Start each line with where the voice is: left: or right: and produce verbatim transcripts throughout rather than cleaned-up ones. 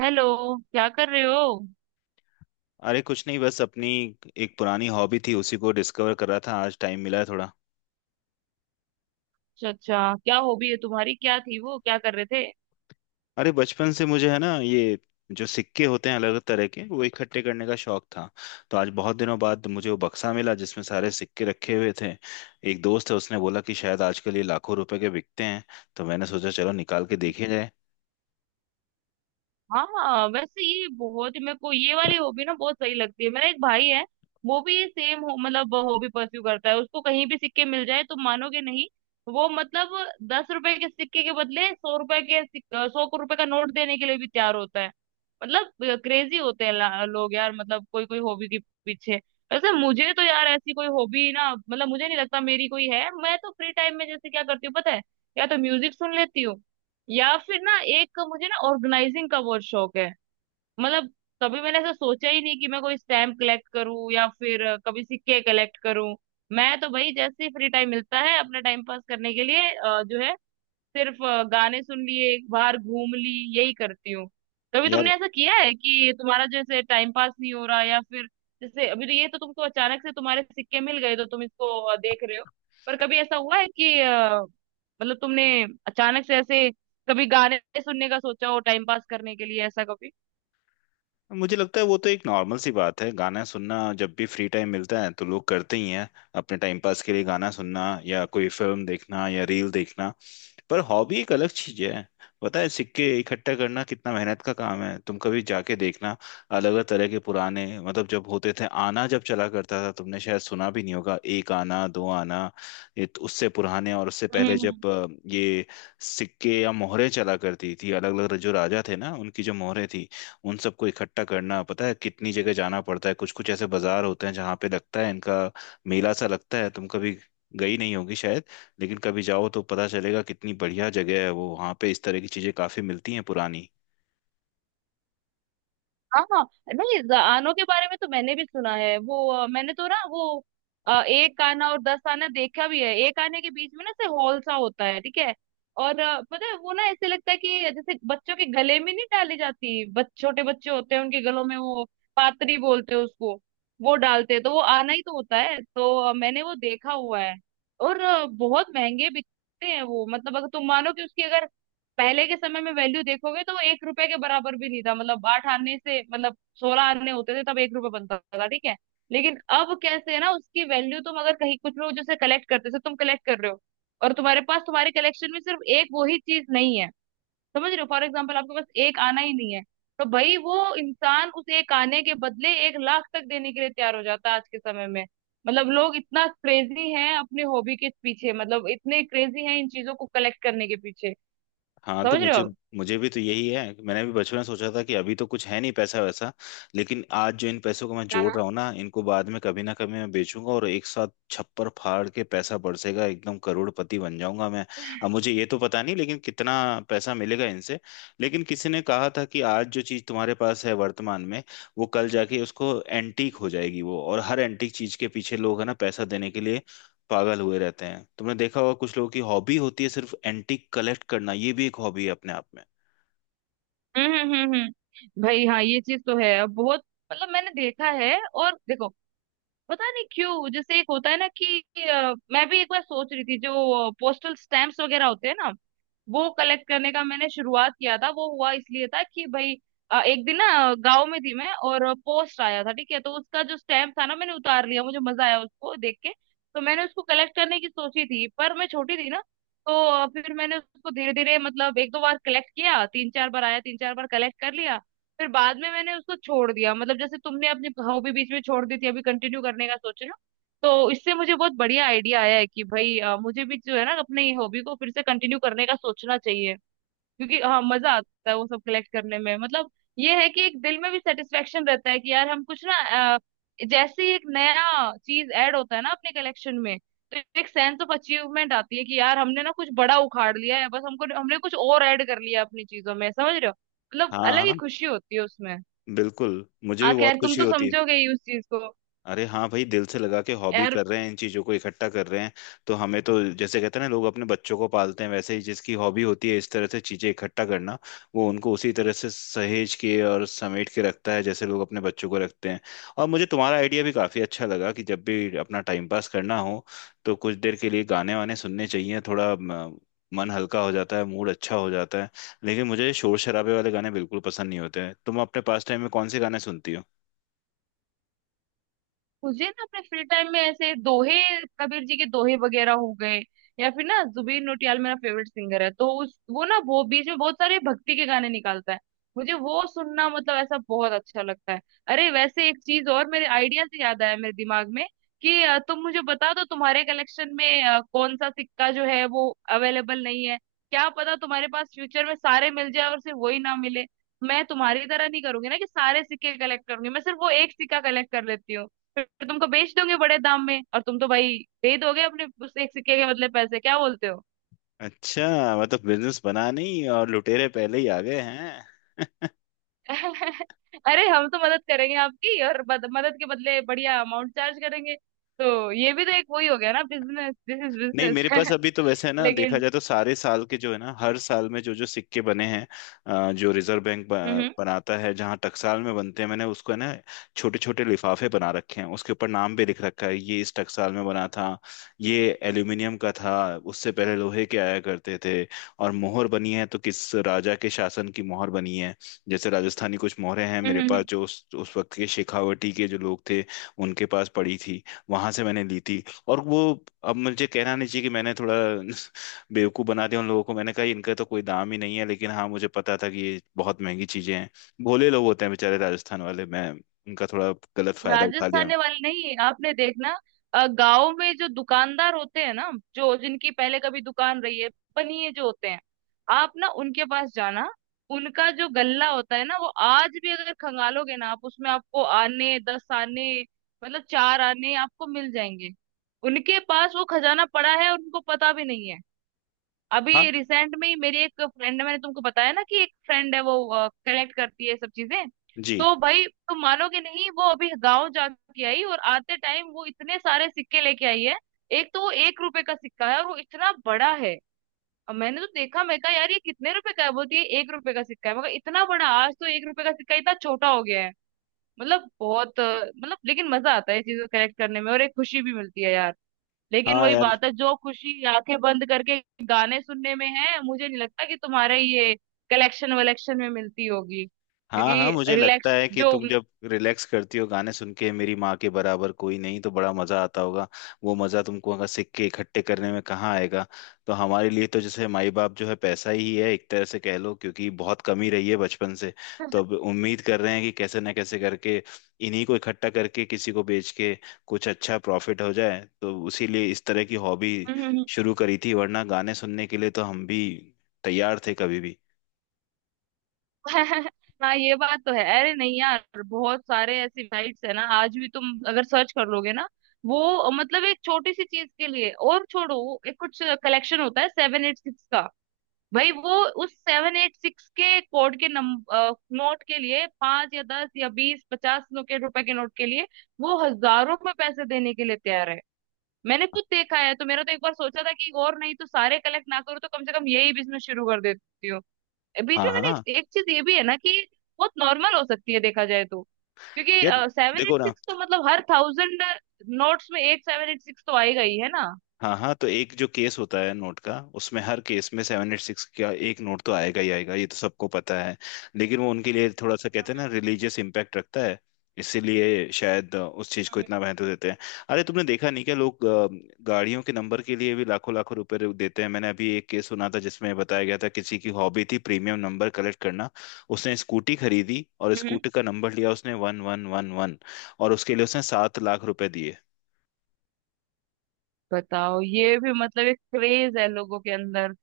right: Hello. क्या कर रहे हो?
left: अरे कुछ नहीं, बस अपनी एक पुरानी हॉबी थी, उसी को डिस्कवर कर रहा था। आज टाइम मिला है थोड़ा।
right: अच्छा, अच्छा, क्या हॉबी है तुम्हारी? क्या थी वो? क्या कर रहे थे?
left: अरे बचपन से मुझे है ना, ये जो सिक्के होते हैं अलग अलग तरह के, वो इकट्ठे करने का शौक था। तो आज बहुत दिनों बाद मुझे वो बक्सा मिला जिसमें सारे सिक्के रखे हुए थे। एक दोस्त है, उसने बोला कि शायद आजकल ये लाखों रुपए के बिकते हैं। तो मैंने सोचा चलो निकाल के देखे जाए।
right: हाँ, वैसे ये बहुत, मेरे को ये वाली हॉबी ना बहुत सही लगती है। मेरा एक भाई है, वो भी ये सेम, हो मतलब हॉबी परस्यू करता है, उसको कहीं भी सिक्के मिल जाए तो मानोगे नहीं। वो मतलब दस रुपए के सिक्के के बदले सौ रुपए के सिक- सौ को रुपए का नोट देने के लिए भी तैयार होता है। मतलब क्रेजी होते हैं ला- लोग यार, मतलब कोई कोई हॉबी के पीछे। वैसे मुझे तो यार ऐसी कोई हॉबी ना, मतलब मुझे नहीं लगता मेरी कोई है। मैं तो फ्री टाइम में जैसे क्या करती हूँ, पता है? या तो म्यूजिक सुन लेती हूँ, या फिर ना एक मुझे ना ऑर्गेनाइजिंग का बहुत शौक है, मतलब। कभी मैंने ऐसा सोचा ही नहीं कि मैं कोई स्टैम्प कलेक्ट करूं या फिर अ, कभी सिक्के कलेक्ट करूं। मैं तो भाई जैसे ही फ्री टाइम मिलता है अपना टाइम पास करने के लिए, अ, जो है, सिर्फ अ, गाने सुन लिए, बाहर घूम ली, यही करती हूँ। कभी
left: यार,
right: तुमने ऐसा किया है कि तुम्हारा जैसे टाइम पास नहीं हो रहा, या फिर? जैसे अभी तो ये तो तुमको अचानक से तुम्हारे सिक्के मिल गए तो तुम इसको अ, देख रहे हो। पर कभी ऐसा हुआ है कि, अ, मतलब तुमने अचानक से ऐसे कभी गाने सुनने का सोचा हो टाइम पास करने के लिए, ऐसा कभी?
left: मुझे लगता है वो तो एक नॉर्मल सी बात है, गाना सुनना। जब भी फ्री टाइम मिलता है तो लोग करते ही हैं अपने टाइम पास के लिए, गाना सुनना या कोई फिल्म देखना या रील देखना। पर हॉबी एक अलग चीज है। पता है सिक्के इकट्ठा करना कितना मेहनत का काम है, तुम कभी जाके देखना। अलग अलग तरह के पुराने, मतलब जब होते थे आना, जब चला करता था, तुमने शायद सुना भी नहीं होगा, एक आना दो आना। ये तो उससे पुराने, और उससे पहले
right: हम्म।
left: जब अ, ये सिक्के या मोहरे चला करती थी, अलग अलग जो राजा थे ना उनकी जो मोहरे थी, उन सबको इकट्ठा करना। पता है कितनी जगह जाना पड़ता है, कुछ कुछ ऐसे बाजार होते हैं जहाँ पे लगता है इनका, मेला सा लगता है। तुम कभी गई नहीं होगी शायद, लेकिन कभी जाओ तो पता चलेगा कितनी बढ़िया जगह है वो, वहाँ पे इस तरह की चीजें काफी मिलती हैं पुरानी।
right: हाँ, हाँ। नहीं, जआनों के बारे में तो मैंने भी सुना है, वो अ, मैंने तो ना वो अ, एक आना और दस आना देखा भी है। एक आने के बीच में ना से हॉल सा होता है, ठीक है। और अ, पता है, वो ना ऐसे लगता है कि जैसे बच्चों के गले में नहीं डाली जाती, बच, छोटे बच्चे होते हैं उनके गलों में वो, पातरी बोलते हैं उसको, वो डालते हैं तो वो आना ही तो होता है, तो अ, मैंने वो देखा हुआ है। और अ, बहुत महंगे बिकते हैं वो, मतलब अगर तुम मानो कि उसकी अगर पहले के समय में वैल्यू देखोगे तो वो एक रुपए के बराबर भी नहीं था, मतलब आठ आने से मतलब सोलह आने होते थे तब एक रुपए बनता था, ठीक है। लेकिन अब कैसे है ना उसकी वैल्यू, तुम अगर कहीं कुछ लोग जैसे कलेक्ट करते, जैसे तुम कलेक्ट कर रहे हो, और तुम्हारे पास, तुम्हारे कलेक्शन में सिर्फ एक वो ही चीज नहीं है। समझ रहे हो? फॉर एग्जाम्पल, आपके पास एक आना ही नहीं है, तो भाई वो इंसान उस एक आने के बदले एक लाख तक देने के लिए तैयार हो जाता है आज के समय में। मतलब लोग इतना क्रेजी हैं अपनी हॉबी के पीछे, मतलब इतने क्रेजी हैं इन चीजों को कलेक्ट करने के पीछे,
left: हाँ, तो
right: समझ रहे
left: मुझे
right: हो?
left: मुझे भी तो यही है कि मैंने भी बचपन में सोचा था कि अभी तो कुछ है नहीं, पैसा वैसा, लेकिन आज जो इन पैसों को मैं
right: हाँ,
left: जोड़
right: हाँ।
left: रहा हूँ ना, इनको बाद में कभी ना कभी मैं बेचूंगा और एक साथ छप्पर फाड़ के पैसा बरसेगा, एकदम करोड़पति बन जाऊंगा मैं। अब मुझे ये तो पता नहीं लेकिन कितना पैसा मिलेगा इनसे, लेकिन किसी ने कहा था कि आज जो चीज तुम्हारे पास है वर्तमान में, वो कल जाके उसको एंटीक हो जाएगी वो। और हर एंटीक चीज के पीछे लोग है ना पैसा देने के लिए पागल हुए रहते हैं। तुमने देखा होगा कुछ लोगों की हॉबी होती है सिर्फ एंटीक कलेक्ट करना, ये भी एक हॉबी है अपने आप में।
right: हम्म, हम्म, हम्म, हम्म। भाई हाँ, ये चीज तो है अब बहुत, मतलब मैंने देखा है, और देखो, पता नहीं क्यों, जैसे एक होता है ना कि अ, मैं भी एक बार सोच रही थी, जो पोस्टल स्टैम्प्स वगैरह होते हैं ना, वो कलेक्ट करने का मैंने शुरुआत किया था। वो हुआ इसलिए था कि भाई अ, एक दिन ना गांव में थी मैं और पोस्ट आया था, ठीक है, तो उसका जो स्टैम्प था ना मैंने उतार लिया, मुझे मजा आया उसको देख के। तो मैंने उसको कलेक्ट करने की सोची थी, पर मैं छोटी थी ना। तो अ, फिर मैंने उसको धीरे धीरे मतलब एक दो बार कलेक्ट किया, तीन चार बार आया, तीन चार बार कलेक्ट कर लिया। फिर बाद में मैंने उसको छोड़ दिया, मतलब जैसे तुमने अपनी हॉबी बीच में छोड़ दी थी, अभी कंटिन्यू करने का सोच रहे हो। तो इससे मुझे बहुत बढ़िया आइडिया आया है कि भाई अ, मुझे भी जो है ना, अपनी हॉबी को फिर से कंटिन्यू करने का सोचना चाहिए। क्योंकि हाँ, मजा आता है वो सब कलेक्ट करने में, मतलब ये है कि एक दिल में भी सेटिस्फेक्शन रहता है कि यार हम कुछ ना, अ, जैसे ही एक नया चीज ऐड होता है ना अपने कलेक्शन में, तो एक सेंस ऑफ अचीवमेंट आती है कि यार हमने ना कुछ बड़ा उखाड़ लिया है, बस हमको, हमने कुछ और ऐड कर लिया अपनी चीजों में, समझ रहे हो? मतलब
left: हाँ
right: अलग ही
left: हाँ,
right: खुशी होती है उसमें।
left: बिल्कुल, मुझे
right: आ
left: भी बहुत
right: खैर तुम
left: खुशी
right: तो
left: होती है।
right: समझोगे ही उस चीज को।
left: अरे हाँ भाई, दिल से लगा के हॉबी
right: यार,
left: कर रहे हैं, इन चीजों को इकट्ठा कर रहे हैं। तो हमें तो जैसे कहते हैं ना लोग अपने बच्चों को पालते हैं, वैसे ही जिसकी हॉबी होती है इस तरह से चीजें इकट्ठा करना, वो उनको उसी तरह से सहेज के और समेट के रखता है जैसे लोग अपने बच्चों को रखते हैं। और मुझे तुम्हारा आइडिया भी काफी अच्छा लगा कि जब भी अपना टाइम पास करना हो तो कुछ देर के लिए गाने वाने सुनने चाहिए, थोड़ा म, मन हल्का हो जाता है, मूड अच्छा हो जाता है। लेकिन मुझे शोर शराबे वाले गाने बिल्कुल पसंद नहीं होते हैं। तुम अपने पास टाइम में कौन से गाने सुनती हो?
right: मुझे ना अपने फ्री टाइम में ऐसे दोहे, कबीर जी के दोहे वगैरह हो गए, या फिर ना जुबीन नौटियाल मेरा फेवरेट सिंगर है, तो उस, वो ना, वो बीच में बहुत सारे भक्ति के गाने निकालता है, मुझे वो सुनना मतलब ऐसा बहुत अच्छा लगता है। अरे वैसे एक चीज और मेरे आइडिया से याद आया मेरे दिमाग में कि अ, तुम मुझे बता दो तुम्हारे कलेक्शन में अ, कौन सा सिक्का जो है वो अवेलेबल नहीं है। क्या पता तुम्हारे पास फ्यूचर में सारे मिल जाए और सिर्फ वही ना मिले। मैं तुम्हारी तरह नहीं करूंगी ना कि सारे सिक्के कलेक्ट करूंगी, मैं सिर्फ वो एक सिक्का कलेक्ट कर लेती हूँ, फिर तुमको बेच दोगे बड़े दाम में, और तुम तो भाई दे दोगे अपने उस एक सिक्के के बदले पैसे, क्या बोलते हो?
left: अच्छा, मतलब बिजनेस बना नहीं और लुटेरे पहले ही आ गए हैं।
right: अरे हम तो मदद करेंगे आपकी, और बद, मदद के बदले बढ़िया अमाउंट चार्ज करेंगे, तो ये भी तो एक वही हो गया ना, बिजनेस, दिस इज
left: नहीं, मेरे पास
right: बिजनेस।
left: अभी तो वैसे है ना, देखा
right: लेकिन।
left: जाए तो सारे साल के जो है ना, हर साल में जो जो सिक्के बने हैं अ, जो रिजर्व बैंक
right: हम्म,
left: ब-
right: हम्म,
left: बनाता है, जहाँ टकसाल में बनते हैं, मैंने उसको है ना छोटे छोटे लिफाफे बना रखे हैं, उसके ऊपर नाम भी लिख रखा है ये इस टकसाल में बना था, ये एल्यूमिनियम का था, उससे पहले लोहे के आया करते थे। और मोहर बनी है तो किस राजा के शासन की मोहर बनी है। जैसे राजस्थानी कुछ मोहरें हैं
right: हम्म,
left: मेरे पास,
right: हम्म।
left: जो उस, उस वक्त के शेखावटी के जो लोग थे, उनके पास पड़ी थी, वहां से मैंने ली थी। और वो, अब मुझे कहना नहीं चाहिए कि मैंने थोड़ा बेवकूफ़ बना दिया उन लोगों को। मैंने कहा इनका तो कोई दाम ही नहीं है, लेकिन हाँ मुझे पता था कि ये बहुत महंगी चीजें हैं। भोले लोग होते हैं बेचारे राजस्थान वाले, मैं उनका थोड़ा गलत फायदा उठा लिया।
right: राजस्थानी वाले नहीं, आपने देखना, अ, गाँव में जो दुकानदार होते हैं ना, जो जिनकी पहले कभी दुकान रही है, बनिए जो होते हैं, आप ना उनके पास जाना, उनका जो गल्ला होता है ना वो आज भी अगर खंगालोगे ना, आप उसमें आपको आने, दस आने मतलब चार आने आपको मिल जाएंगे। उनके पास वो खजाना पड़ा है और उनको पता भी नहीं है।
left: हाँ।
right: अभी रिसेंट में ही मेरी एक फ्रेंड है, मैंने तुमको बताया ना कि एक फ्रेंड है, वो कलेक्ट करती है ये सब चीजें,
left: जी।
right: तो भाई तुम मानोगे नहीं, वो अभी गांव जाके आई, और आते टाइम वो इतने सारे सिक्के लेके आई है। एक तो वो एक रुपए का सिक्का है और वो इतना बड़ा है, और मैंने तो देखा, मैं कहा यार ये कितने रुपए का है, बोलती है एक रुपए का सिक्का है, मगर इतना बड़ा, आज तो एक रुपए का सिक्का इतना छोटा हो गया है। मतलब बहुत, अ, मतलब लेकिन मजा आता है ये चीजें कलेक्ट करने में और एक खुशी भी मिलती है यार। लेकिन
left: हाँ।
right: वही
left: यार,
right: बात है, जो खुशी आंखें बंद करके गाने सुनने में है, मुझे नहीं लगता कि तुम्हारे ये कलेक्शन वलेक्शन में मिलती होगी,
left: हाँ हाँ, मुझे
right: क्योंकि
left: लगता
right: रिलैक्स
left: है कि
right: जो।
left: तुम जब रिलैक्स करती हो गाने सुन के, मेरी माँ के बराबर कोई नहीं, तो बड़ा मजा आता होगा। वो मजा तुमको अगर सिक्के इकट्ठे करने में कहाँ आएगा। तो हमारे लिए तो जैसे माई बाप जो है पैसा ही है एक तरह से, कह लो क्योंकि बहुत कमी रही है बचपन से। तो अब उम्मीद कर रहे हैं कि कैसे ना कैसे करके इन्हीं को इकट्ठा करके किसी को बेच के कुछ अच्छा प्रॉफिट हो जाए, तो उसी लिए इस तरह की हॉबी शुरू करी थी। वरना गाने सुनने के लिए तो हम भी तैयार थे कभी भी।
right: हाँ, ये बात तो है। अरे नहीं यार, बहुत सारे ऐसी साइट्स है ना, आज भी तुम अगर सर्च कर लोगे ना, वो मतलब एक छोटी सी चीज के लिए, और छोड़ो, वो एक कुछ कलेक्शन होता है सेवन एट सिक्स का, भाई वो उस सेवन एट सिक्स के कोड के नम नोट के लिए, पांच या दस या बीस पचास नो के रुपए के नोट के लिए वो हजारों में पैसे देने के लिए तैयार है, मैंने खुद देखा है। तो मेरा तो एक बार सोचा था कि और नहीं तो सारे कलेक्ट ना करूँ, तो कम से कम यही बिजनेस शुरू कर देती हूँ। बीच
left: हाँ
right: में
left: हाँ
right: मैंने,
left: हाँ।
right: एक, एक चीज ये भी है ना कि बहुत नॉर्मल हो सकती है देखा जाए तो, क्योंकि
left: यार,
right: सेवन एट
left: देखो ना।
right: सिक्स तो मतलब हर थाउजेंड नोट्स में एक सेवन एट सिक्स तो आएगा ही है ना।
left: हाँ हाँ, तो एक जो केस होता है नोट का, उसमें हर केस में सेवन एट सिक्स का एक नोट तो आएगा ही आएगा, ये तो सबको पता है। लेकिन वो उनके लिए थोड़ा सा कहते हैं ना
right: हम्म,
left: रिलीजियस इम्पैक्ट रखता है, इसीलिए शायद उस चीज को इतना महत्व देते हैं। अरे तुमने देखा नहीं क्या, लोग अ, गाड़ियों के नंबर के लिए भी लाखों लाखों रुपए देते हैं। मैंने अभी एक केस सुना था जिसमें बताया गया था किसी की हॉबी थी प्रीमियम नंबर कलेक्ट करना। उसने स्कूटी खरीदी और
right: हम्म।
left: स्कूटी का नंबर लिया उसने वन वन वन वन, और उसके लिए उसने सात लाख रुपए दिए।
right: बताओ, ये भी मतलब एक क्रेज है लोगों के अंदर।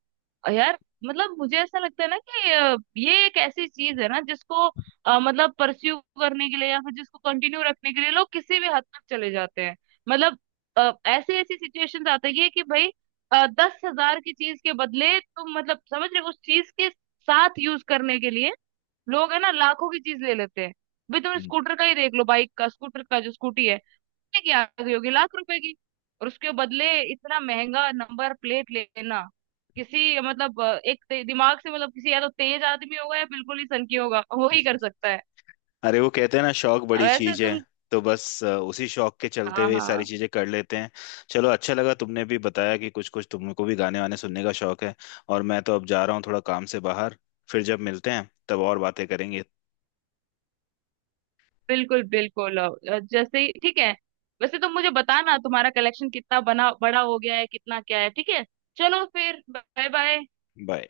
right: अ यार मतलब मुझे ऐसा लगता है ना कि अ, ये एक ऐसी चीज है ना जिसको अ, मतलब परस्यू करने के लिए या फिर जिसको कंटिन्यू रखने के लिए लोग किसी भी हद तक चले जाते हैं। मतलब अ, ऐसी ऐसी सिचुएशंस आती है कि भाई दस हजार की चीज के बदले तुम, मतलब समझ रहे हो, उस चीज के साथ यूज करने के लिए लोग है ना लाखों की चीज ले लेते हैं। भाई तुम
left: हम्म।
right: स्कूटर का ही देख लो, बाइक का, स्कूटर का जो स्कूटी है, की आ गई होगी लाख रुपए की, और उसके बदले इतना महंगा नंबर प्लेट लेना, किसी मतलब अ, एक ते- दिमाग से मतलब, किसी या तो तेज आदमी होगा या बिल्कुल ही सनकी होगा, वो ही कर सकता है।
left: अरे वो कहते हैं ना, शौक बड़ी
right: वैसे
left: चीज है,
right: तुम,
left: तो बस अ, उसी शौक के चलते
right: हाँ,
left: हुए ये सारी
right: हाँ,
left: चीजें कर लेते हैं। चलो अच्छा लगा तुमने भी बताया कि कुछ कुछ तुमको भी गाने वाने सुनने का शौक है। और मैं तो अब जा रहा हूँ थोड़ा काम से बाहर, फिर जब मिलते हैं तब और बातें करेंगे।
right: बिल्कुल, बिल्कुल, अ, अ, जैसे ही ठीक है। वैसे तुम मुझे बताना तुम्हारा कलेक्शन कितना बना, बड़ा हो गया है, कितना क्या है, ठीक है। चलो फिर। Bye, bye.
left: बाय।